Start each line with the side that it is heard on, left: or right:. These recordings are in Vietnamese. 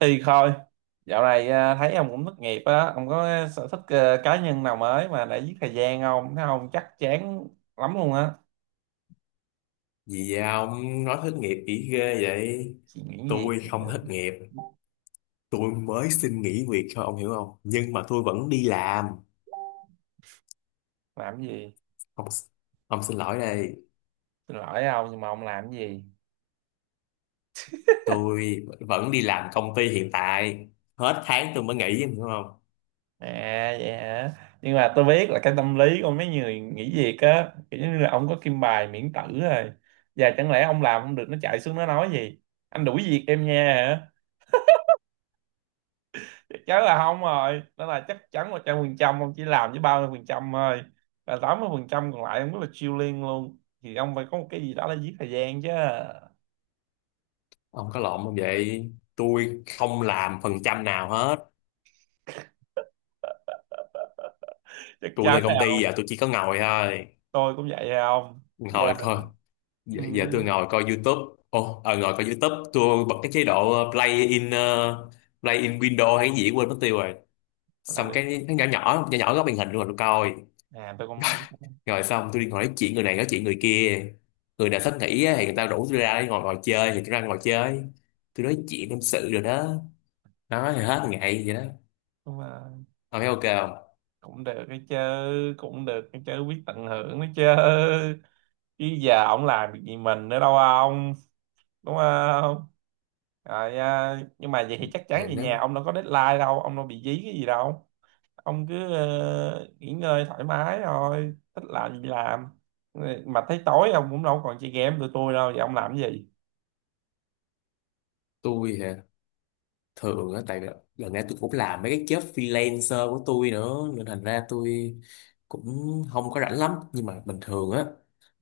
right: Thì thôi, dạo này thấy ông cũng thất nghiệp á, ông có sở thích cá nhân nào mới mà để giết thời gian không? Thấy ông chắc chán lắm luôn á.
left: Gì vậy ông nói thất nghiệp kỹ ghê vậy?
right: Suy nghĩ cái
left: Tôi
right: gì?
left: không thất nghiệp, tôi mới xin nghỉ việc thôi ông hiểu không? Nhưng mà tôi vẫn đi làm.
right: Làm cái gì?
left: Ông, ông xin lỗi đây,
right: Xin lỗi ông nhưng mà ông làm cái gì?
left: tôi vẫn đi làm công ty hiện tại. Hết tháng tôi mới nghỉ, em hiểu không?
right: À vậy hả? Nhưng mà tôi biết là cái tâm lý của mấy người nghỉ việc á, kiểu như là ông có kim bài miễn tử rồi. Và chẳng lẽ ông làm không được nó chạy xuống nó nói gì? Anh đuổi việc em nha, chắc chắn là không rồi, đó là chắc chắn 100%. Ông chỉ làm với 30% thôi và 80% còn lại ông rất là chill liên luôn, thì ông phải có một cái gì đó để giết thời gian chứ.
left: Ông có lộn không vậy? Tôi không làm phần trăm nào hết.
right: Chắc
left: Tôi
right: chắn
left: lên công
right: là không.
left: ty giờ tôi chỉ có ngồi thôi.
right: Tôi cũng vậy à ông. Dạ.
left: Ngồi thôi. Giờ,
right: Ừ.
left: giờ tôi ngồi coi YouTube. Ngồi coi YouTube. Tôi bật cái chế độ play in window hay cái gì quên mất tiêu rồi,
right: Là
left: xong
right: được.
left: cái nó nhỏ nhỏ nhỏ nhỏ góc màn hình luôn rồi coi.
right: À tôi cũng biết.
left: Rồi xong tôi đi ngồi nói chuyện người này nói chuyện người kia, người nào thích nghỉ á thì người ta rủ tôi ra để ngồi ngồi chơi thì tôi ra ngồi chơi, tôi nói chuyện tâm sự rồi đó, nói thì hết ngày vậy đó.
right: Nhưng mà
left: Ông thấy ok không?
right: cũng được cái chứ, cũng được cái chứ biết tận hưởng cái chứ. Chứ giờ ông làm việc gì mình nữa đâu ông, đúng không? Rồi nhưng mà vậy thì chắc
left: Thì
right: chắn về nhà
left: nếu
right: ông đâu có deadline đâu, ông đâu bị dí cái gì đâu. Ông cứ nghỉ ngơi thoải mái thôi, thích làm gì làm. Mà thấy tối ông cũng đâu còn chơi game tụi tôi đâu, vậy ông làm cái gì?
left: tôi thì thường á, tại lần này tôi cũng làm mấy cái job freelancer của tôi nữa nên thành ra tôi cũng không có rảnh lắm, nhưng mà bình thường á,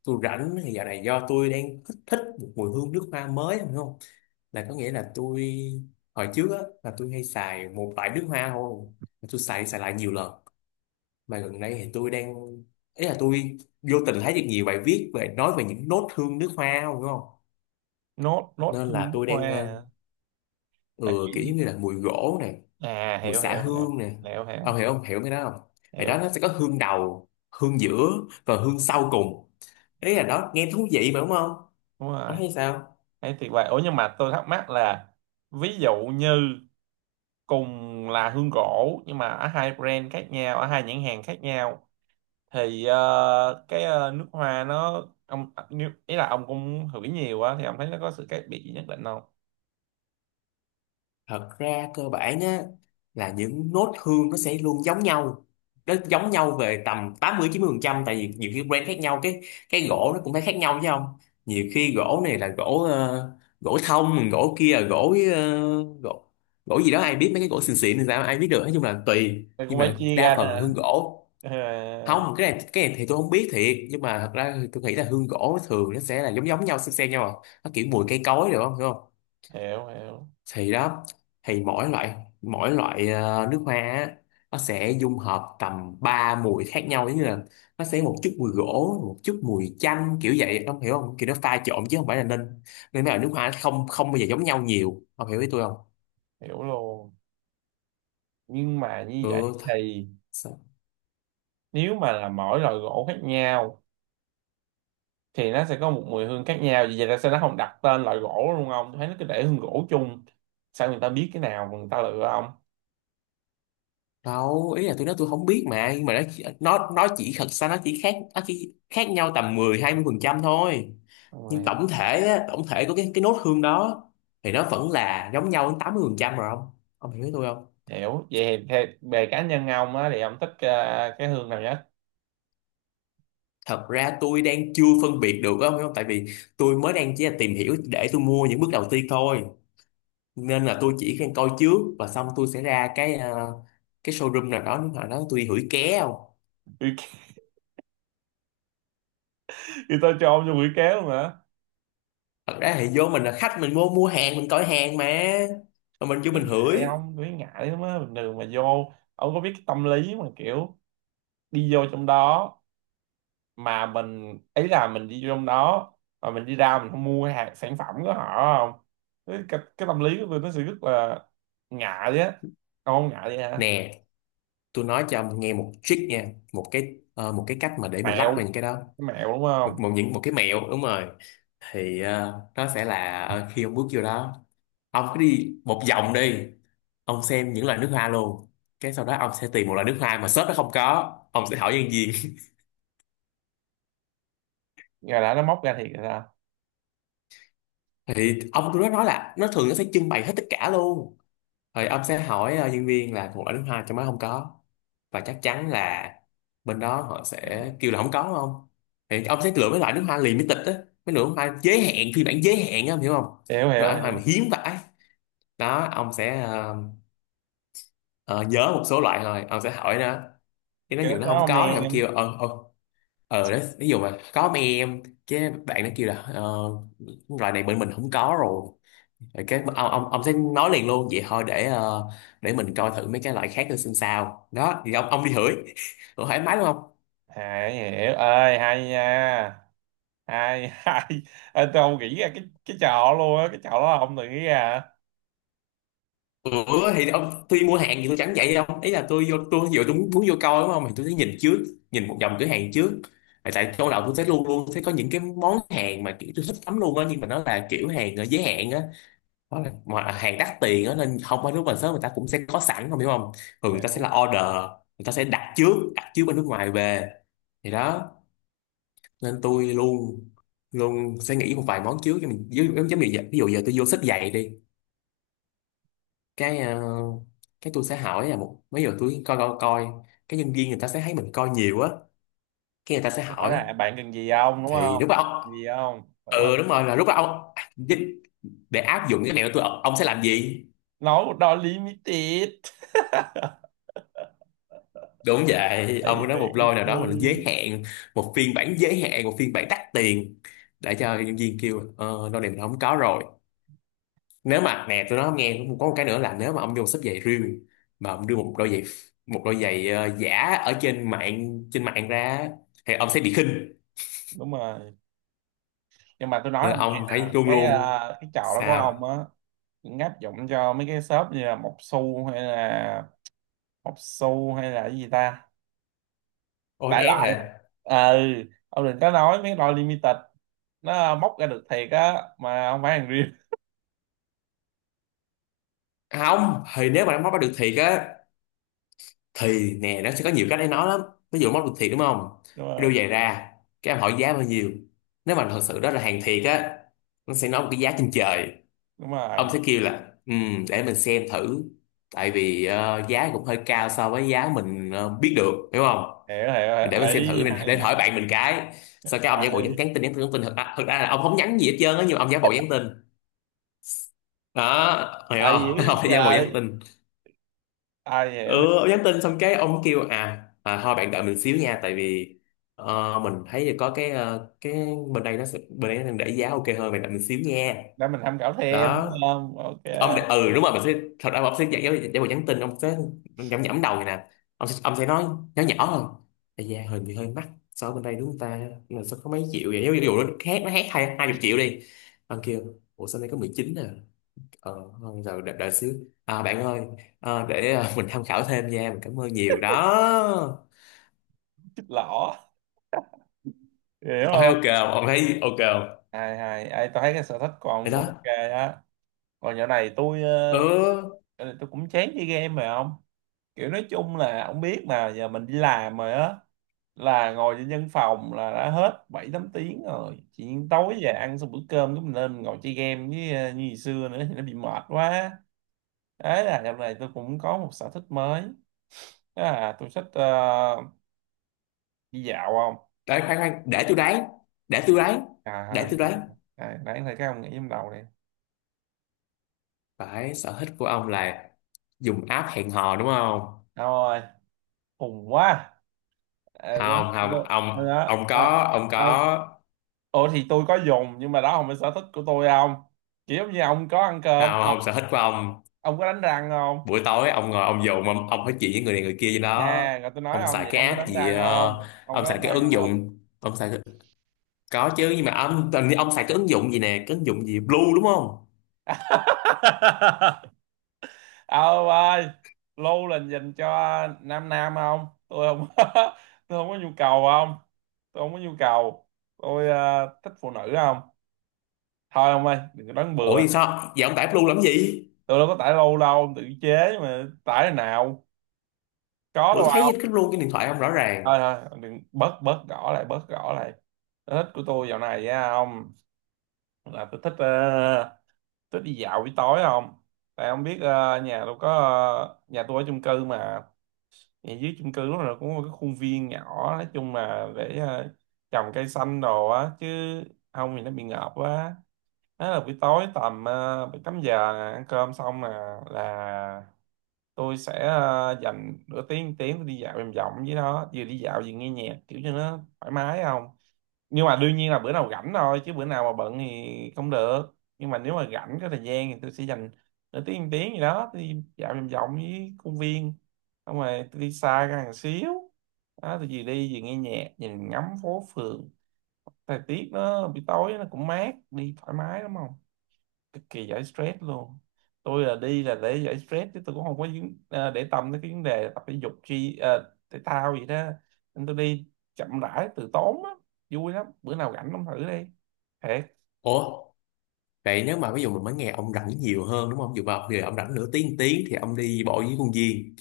left: tôi rảnh thì giờ này do tôi đang thích thích một mùi hương nước hoa mới không không là có nghĩa là tôi hồi trước á là tôi hay xài một loại nước hoa thôi. Mà tôi xài xài lại nhiều lần, mà gần đây thì tôi đang, ý là tôi vô tình thấy được nhiều bài viết về nói về những nốt hương nước hoa không đúng không,
right: Nốt nốt
left: nên
right: thư
left: là
right: nước
left: tôi
right: hoa
left: đang
right: à? Là
left: ừ,
right: kiểu
left: kiểu giống
right: gì?
left: như là mùi gỗ này,
right: À,
left: mùi
right: hiểu
left: xả
right: hiểu hiểu.
left: hương nè,
right: Hiểu
left: ông
right: hiểu.
left: hiểu không hiểu cái đó không? Thì đó
right: Hiểu
left: nó sẽ có hương đầu, hương giữa và hương sau cùng, ý là đó nghe thú vị mà đúng không?
right: Đúng
left: Ông
right: rồi.
left: thấy sao?
right: Thấy tuyệt vời, ủa nhưng mà tôi thắc mắc là, ví dụ như cùng là hương gỗ nhưng mà ở hai brand khác nhau, ở hai nhãn hàng khác nhau, thì cái nước hoa nó ông ý là ông cũng hửi nhiều á thì ông thấy nó có sự khác biệt gì nhất định không?
left: Thật ra cơ bản á, là những nốt hương nó sẽ luôn giống nhau, nó giống nhau về tầm 80-90%, tại vì nhiều khi brand khác nhau cái gỗ nó cũng phải khác nhau chứ không, nhiều khi gỗ này là gỗ thông, gỗ kia là gỗ ờ, gỗ gỗ gì đó, ai biết, mấy cái gỗ xịn xịn thì sao ai biết được, nói chung là tùy,
right: Mày cũng
left: nhưng
right: phải
left: mà
right: chia
left: đa
right: ra nữa
left: phần
right: hả?
left: hương gỗ
right: Ờ,
left: không, cái này thì tôi không biết thiệt, nhưng mà thật ra tôi nghĩ là hương gỗ thường nó sẽ là giống giống nhau xem nhau à. Nó kiểu mùi cây cối, được không hiểu không?
right: hiểu hiểu.
left: Thì đó, thì mỗi loại, mỗi loại nước hoa á, nó sẽ dung hợp tầm 3 mùi khác nhau, giống như là nó sẽ một chút mùi gỗ, một chút mùi chanh, kiểu vậy ông hiểu không, kiểu nó pha trộn chứ không phải là nên, nên mấy loại nước hoa nó không không bao giờ giống nhau nhiều, ông hiểu ý tôi không?
right: Hiểu luôn. Nhưng mà như
left: ừ
right: vậy
left: th-
right: thì
left: sao-
right: nếu mà là mỗi loại gỗ khác nhau thì nó sẽ có một mùi hương khác nhau. Vì vậy tại sao nó không đặt tên loại gỗ luôn không? Tôi thấy nó cứ để hương gỗ chung. Sao người ta biết cái nào mà người ta lựa không?
left: Đâu ý là tôi nói tôi không biết mà, nhưng mà nó chỉ, thật ra nó chỉ khác nhau tầm 10-20% thôi,
right: Đúng rồi,
left: nhưng
right: ha.
left: tổng thể á, tổng thể của cái nốt hương đó thì nó vẫn là giống nhau đến 80% rồi không, ông hiểu ý tôi không?
right: Hiểu. Vậy thì theo- về cá nhân ông á thì ông thích cái hương nào nhất?
left: Thật ra tôi đang chưa phân biệt được á, ông hiểu không, tại vì tôi mới đang chỉ là tìm hiểu để tôi mua những bước đầu tiên thôi, nên là tôi chỉ đang coi trước và xong tôi sẽ ra cái showroom nào đó, nếu mà nó tôi đi hửi ké không.
right: Thì tôi cho ông vô quỷ kéo luôn hả?
left: Thật ra thì vô mình là khách, mình mua mua hàng, mình coi hàng mà mình vô
right: Cái
left: mình
right: ngại
left: hửi.
right: ông, cái ngại lắm á. Bình thường mà vô, ông có biết cái tâm lý mà kiểu đi vô trong đó, mà mình ý là mình đi trong đó mà mình đi ra mình không mua cái hàng sản phẩm của họ không, cái tâm lý của tôi nó sẽ rất là ngại á. Ông không ngại vậy hả?
left: Nè tôi nói cho ông nghe một trick nha, một cái cách mà để mình lắc
right: Mẹo,
left: vào những cái đó.
right: cái mẹo đúng
left: một,
right: không?
left: một những một cái mẹo đúng rồi. Thì ờ, nó sẽ là ờ, khi ông bước vô đó, ông cứ đi một vòng đi, ông xem những loại nước hoa luôn, cái sau đó ông sẽ tìm một loại nước hoa mà shop nó không có, ông sẽ hỏi nhân viên.
right: Giờ đã nó móc ra thiệt rồi sao?
left: Thì ông tôi nó nói là nó thường nó sẽ trưng bày hết tất cả luôn, rồi ông sẽ hỏi nhân viên là một loại nước hoa trong đó không có, và chắc chắn là bên đó họ sẽ kêu là không có không, thì ông sẽ lựa mấy loại nước hoa limited á, mấy loại nước hoa giới hạn, phiên bản giới hạn á, ông hiểu không?
right: Hiểu
left: Mấy
right: hiểu
left: loại nước hoa mà
right: hiểu.
left: hiếm vãi, đó ông sẽ ờ, nhớ một số loại thôi, ông sẽ hỏi nó, cái nó
right: Kiểu
left: dụ nó
right: đó
left: không
right: không
left: có thì ông
right: em?
left: kêu đấy ví dụ mà có mấy em, cái bạn nó kêu là loại này bên mình không có rồi. Rồi cái ông sẽ nói liền luôn vậy thôi, để để mình coi thử mấy cái loại khác nữa xem sao, đó thì ông đi thử thoải mái đúng không?
right: À, hiểu ơi hay nha. Hay hay. Ê, tôi không nghĩ ra cái trò luôn á, cái trò đó là ông tự nghĩ ra
left: Ủa thì ông tôi mua hàng thì tôi chẳng vậy đâu, ý là tôi vô tôi vừa tôi muốn vô coi đúng không, thì tôi thấy nhìn trước, nhìn một vòng cửa hàng trước. Tại tại trong đầu tôi thấy luôn luôn thấy có những cái món hàng mà kiểu tôi thích lắm luôn á, nhưng mà nó là kiểu hàng giới hạn á, hoặc là mà hàng đắt tiền á, nên không phải lúc mà sớm người ta cũng sẽ có sẵn không hiểu không, thường
right: hả?
left: người ta sẽ
right: Hiểu.
left: là order, người ta sẽ đặt trước bên nước ngoài về, thì đó, nên tôi luôn luôn sẽ nghĩ một vài món trước cho mình, ví dụ giống như vậy, ví dụ giờ tôi vô xách giày đi, cái ờ, cái tôi sẽ hỏi là một mấy giờ tôi coi coi coi, cái nhân viên người ta sẽ thấy mình coi nhiều á, cái người ta sẽ
right: Cái hỏi
left: hỏi.
right: là bạn cần gì không đúng
left: Thì
right: không?
left: lúc đó
right: Cần
left: ông,
right: gì không đúng
left: ừ đúng
right: không?
left: rồi, là lúc đó ông à, để áp dụng cái này của tôi, ông sẽ làm gì?
right: Nói một đôi limited.
left: Đúng vậy,
right: Tại vì
left: ông nói một
right: thì
left: lôi nào đó mà nó giới hạn, một phiên bản giới hạn, một phiên bản đắt tiền, để cho nhân viên kêu ờ lôi này mình không có rồi. Nếu mà nè tôi nói ông nghe cũng có một cái nữa là, nếu mà ông vô xếp giày riêng mà ông đưa một đôi giày, một đôi giả ở trên mạng, trên mạng ra, thì ông sẽ bị khinh,
right: đúng rồi. Nhưng mà tôi nói
left: nên
right: ông nghe
left: ông phải
right: là
left: chuông
right: cái
left: luôn.
right: cái trò đó của ông
left: Sao?
right: á cũng áp dụng cho mấy cái shop như là Mộc Xu hay là Mộc Xu hay là cái gì ta, đại
left: OSS
right: loại.
left: hả?
right: Ừ. Ông đừng có nói mấy loại limited, nó móc ra được thiệt á mà không phải hàng riêng.
left: Không, thì nếu mà nó móc bắt được thiệt á, thì nè nó sẽ có nhiều cách để nói lắm. Ví dụ móc được thiệt đúng không,
right: Đúng rồi.
left: đưa giày ra, cái em hỏi giá bao nhiêu. Nếu mà thật sự đó là hàng thiệt á, nó sẽ nói một cái giá trên trời.
right: Đúng
left: Ông
right: rồi.
left: sẽ kêu là, ừ, để mình xem thử, tại vì giá cũng hơi cao so với giá mình biết được, hiểu không?
right: Hiểu hiểu hiểu.
left: Để mình xem
right: Ấy
left: thử, mình
right: hay
left: để hỏi
right: hay
left: bạn mình, cái sau cái ông giả bộ nhắn nhắn
right: hay.
left: tin nhắn tin nhắn tin, thật ra là ông không nhắn gì hết trơn á, nhưng mà ông giả bộ nhắn tin, đó hiểu
right: Ai hiểu
left: không? Ông
right: vậy
left: phải giả bộ nhắn
right: trời,
left: tin.
right: ai hiểu.
left: Ừ ông nhắn tin xong cái ông kêu à thôi bạn đợi mình xíu nha, tại vì mình thấy là có cái bên đây nó sẽ, bên đây nó đang để giá ok hơn, bạn đợi mình xíu nha.
right: Để mình tham khảo thêm
left: Đó
right: đúng không, ok.
left: ông để, ừ đúng rồi mình sẽ, thật ra ông sẽ giả bộ nhắn tin, ông sẽ nhẩm nhẩm đầu này nè, ông sẽ nói nhỏ nhỏ hơn. Ây da hình thì hơi mắc so với bên đây đúng không ta, là sao có mấy triệu vậy, ví dụ nó khác, nó khác hai hai chục triệu đi, ông kêu ủa sao đây có 19 à. Ờ, không rồi đã xíu, bạn ơi, để mình tham khảo thêm nha, mình cảm ơn nhiều đó.
right: Chích lỏ, hiểu
left: Ok
right: không?
left: ok không? Ông thấy ok không?
right: Hay hay. Ê, tôi thấy cái sở thích của
left: Vậy
right: ông cũng
left: đó.
right: ok á. Còn dạo này tôi
left: Ừ,
right: dạo này tôi cũng chán chơi game rồi không. Kiểu nói chung là ông biết mà giờ mình đi làm rồi á, là ngồi trên văn phòng là đã hết 7 8 tiếng rồi, chỉ tối về ăn xong bữa cơm cái mình lên mình ngồi chơi game với như ngày xưa nữa thì nó bị mệt quá. Đấy là dạo này tôi cũng có một sở thích mới, đó là tôi thích đi dạo không.
left: đấy khoan khoan để tôi đoán, để tôi đoán,
right: À,
left: để tôi đoán.
right: à nãy thấy các ông nghĩ trong đầu này.
left: Phải, sở thích của ông là dùng app hẹn hò đúng không?
right: Đâu rồi. Khùng quá. À, đúng
left: không
right: đúng,
left: không
right: rồi
left: ông
right: đó,
left: ông
right: đó,
left: có ông
right: đó.
left: có
right: Ủa thì tôi có dùng nhưng mà đó không phải sở thích của tôi ông, kiểu giống như ông có ăn cơm
left: không không sở thích của ông
right: ông có đánh răng không.
left: buổi tối ông ngồi ông dùng, ông nói chuyện với người này người kia gì đó,
right: Nè rồi tôi nói
left: ông
right: ông
left: xài
right: vậy
left: cái
right: ông có
left: app
right: đánh
left: gì
right: răng
left: ờ,
right: không, ông
left: ông
right: có
left: xài
right: đánh
left: cái
right: răng
left: ứng
right: không?
left: dụng, ông xài. Có chứ nhưng mà ông tình ông xài cái ứng dụng gì nè, cái ứng dụng gì Blue đúng không?
right: Ông ơi, lưu là dành cho nam nam không, tôi không. Tôi không có nhu cầu không. Tôi không có nhu cầu. Tôi thích phụ nữ không. Thôi ông ơi đừng có đoán
left: Ủa
right: bừa.
left: thì sao? Vậy ông tải Blue làm gì?
right: Tôi đâu có tải lâu đâu, tự chế mà tải nào. Có
left: Bữa
right: đâu.
left: thấy cái Blue trên điện thoại ông rõ ràng.
right: Thôi thôi đừng, bớt bớt gõ lại, bớt gõ lại. Sở thích của tôi dạo này á ông là tôi thích thích đi dạo buổi tối không. Tại ông biết nhà tôi có nhà tôi ở chung cư mà, nhà dưới chung cư lúc nào cũng có cái khuôn viên nhỏ, nói chung là để trồng cây xanh đồ á chứ không thì nó bị ngợp quá. Đó là buổi tối tầm 7 8 giờ nè, ăn cơm xong nè, là tôi sẽ dành nửa tiếng tiếng tôi đi dạo vòng vòng với nó, vừa đi dạo vừa nghe nhạc kiểu cho nó thoải mái không. Nhưng mà đương nhiên là bữa nào rảnh thôi chứ bữa nào mà bận thì không được, nhưng mà nếu mà rảnh có thời gian thì tôi sẽ dành nửa tiếng một tiếng gì đó tôi đi dạo vòng vòng với công viên, xong rồi tôi đi xa ra một xíu. Đó tôi vừa đi vừa nghe nhạc nhìn ngắm phố phường, thời tiết nó buổi tối nó cũng mát đi thoải mái lắm không, cực kỳ giải stress luôn. Tôi là đi là để giải stress chứ tôi cũng không có để tâm tới cái vấn đề tập thể dục chi, thể thao gì đó, nên tôi đi chậm rãi từ tốn á, vui lắm, bữa nào rảnh ông thử đi thiệt.
left: Ủa, vậy nếu mà ví dụ mình mới nghe ông rảnh nhiều hơn đúng không? Dù vào giờ ông rảnh nửa tiếng tiếng thì ông đi bộ với công viên.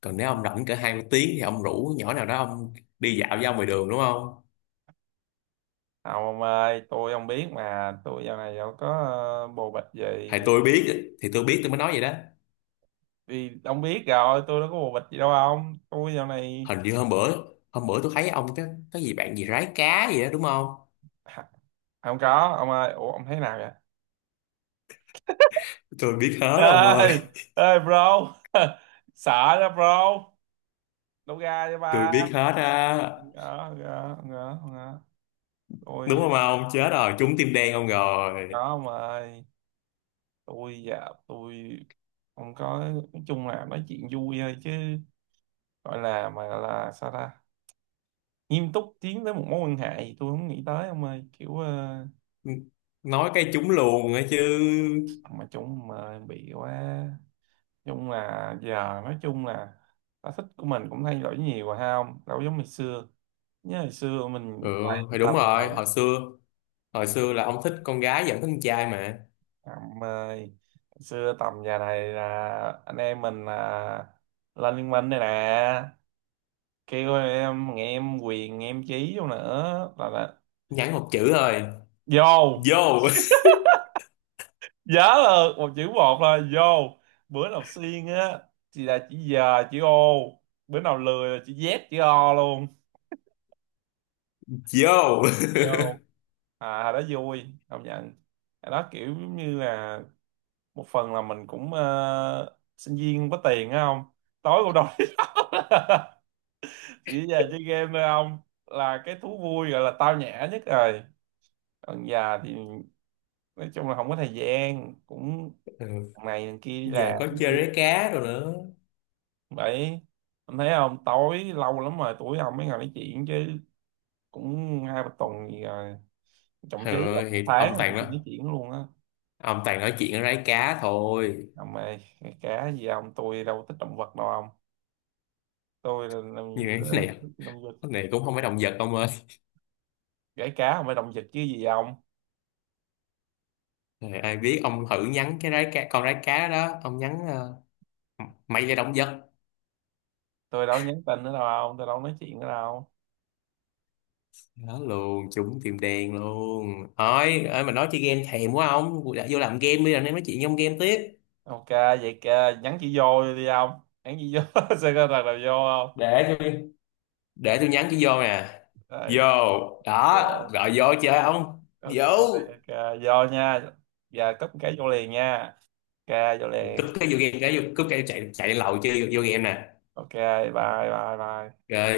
left: Còn
right: Ừ.
left: nếu ông rảnh cỡ 2 tiếng thì ông rủ nhỏ nào đó ông đi dạo với ông ngoài đường đúng không?
right: Không ông ơi, tôi không biết mà tôi giờ này đâu có bồ bịch gì.
left: Thì tôi biết tôi mới nói vậy đó.
right: Vì ông biết rồi tôi đâu có bồ bịch gì đâu ông, tôi giờ này
left: Hình như hôm bữa tôi thấy ông cái gì bạn gì rái cá gì đó đúng không?
right: không có. Ông ơi ủa ông thấy nào vậy?
left: Tôi biết hết ông ơi,
right: Ê, ê bro. Sợ đó bro, đâu ra cho
left: tôi
right: ba.
left: biết hết á.
right: Gỡ, gỡ, gỡ, gỡ.
left: Đúng
right: Tôi
left: không ông, chết rồi, trúng tim đen ông rồi,
right: có mà ơi. Tôi dạ, tôi không có, nói chung là nói chuyện vui thôi chứ gọi là mà là sao ta? Nghiêm túc tiến tới một mối quan hệ thì tôi không nghĩ tới ông ơi. Kiểu
left: nói cái trúng luôn ấy chứ.
right: mà chung mà bị quá. Nói chung là giờ, nói chung là sở thích của mình cũng thay đổi nhiều rồi ha ông. Đâu giống ngày xưa. Nhớ ngày xưa
left: Ừ
right: mình toàn
left: thì đúng
right: tầm này.
left: rồi, hồi xưa, hồi xưa là ông thích con gái vẫn thích con trai mà.
right: Em ơi, xưa tầm giờ này là anh em mình là lên liên minh đây nè, kêu em nghe em quyền nghe em chí vô nữa là
left: Nhắn một chữ thôi.
right: vô.
left: Vô
right: Nhớ là một chữ một là vô, bữa nào xuyên á thì là chữ giờ chữ ô, bữa nào lười là chữ z chữ o luôn.
left: Vô.
right: Vô. À hồi đó vui công nhận. Hồi đó kiểu giống như là một phần là mình cũng sinh viên không có tiền á không, tối cũng đâu đi đâu chỉ giờ chơi game thôi ông, là cái thú vui gọi là tao nhã nhất rồi. Còn già thì nói chung là không có thời gian cũng
left: Ừ.
right: thằng này thằng kia đi
left: Giờ
right: làm.
left: có chơi rái cá rồi nữa.
right: Vậy anh thấy không, tối lâu lắm rồi tuổi ông mới ngồi nói chuyện chứ cũng 2 3 tuần gì rồi, thậm
left: Ừ,
right: chí là một
left: thì
right: tháng
left: ông
right: rồi tụi
left: toàn đó,
right: tôi nói chuyện luôn á.
left: ông toàn nói chuyện ở rái cá thôi.
right: Ông ơi cá gì, ông tôi đâu thích động vật đâu ông. Tôi là
left: Nhưng mà cái này,
right: thích động vật.
left: cái này cũng không phải động vật ông ơi.
right: Gãy cá không phải động vật chứ gì ông.
left: Trời, ai biết, ông thử nhắn cái rái cá, con rái cá đó ông nhắn mày là động vật.
right: Tôi đâu nhắn tin nữa đâu ông, tôi đâu nói chuyện nữa đâu.
left: Đó luôn, trúng tim đen luôn. Thôi ơi mà nói chơi game thèm quá, ông đã vô làm game bây giờ, nên nói chuyện trong game tiếp.
right: Ok vậy kìa, nhắn chị vô đi ông, nhắn chị vô sẽ có thằng nào vô không.
left: Để tôi để tôi nhắn cái vô nè. Vô.
right: Đây,
left: Đó
right: yeah.
left: gọi vô chơi không?
right: Ok.
left: Vô.
right: Ok. Vô nha. Giờ cấp cái vô liền nha. Ok vô
left: Cúp
right: liền.
left: cái vô game, cái vô cúp cái chạy, chạy lên lầu chơi, vô game nè.
right: Ok bye bye bye
left: Rồi.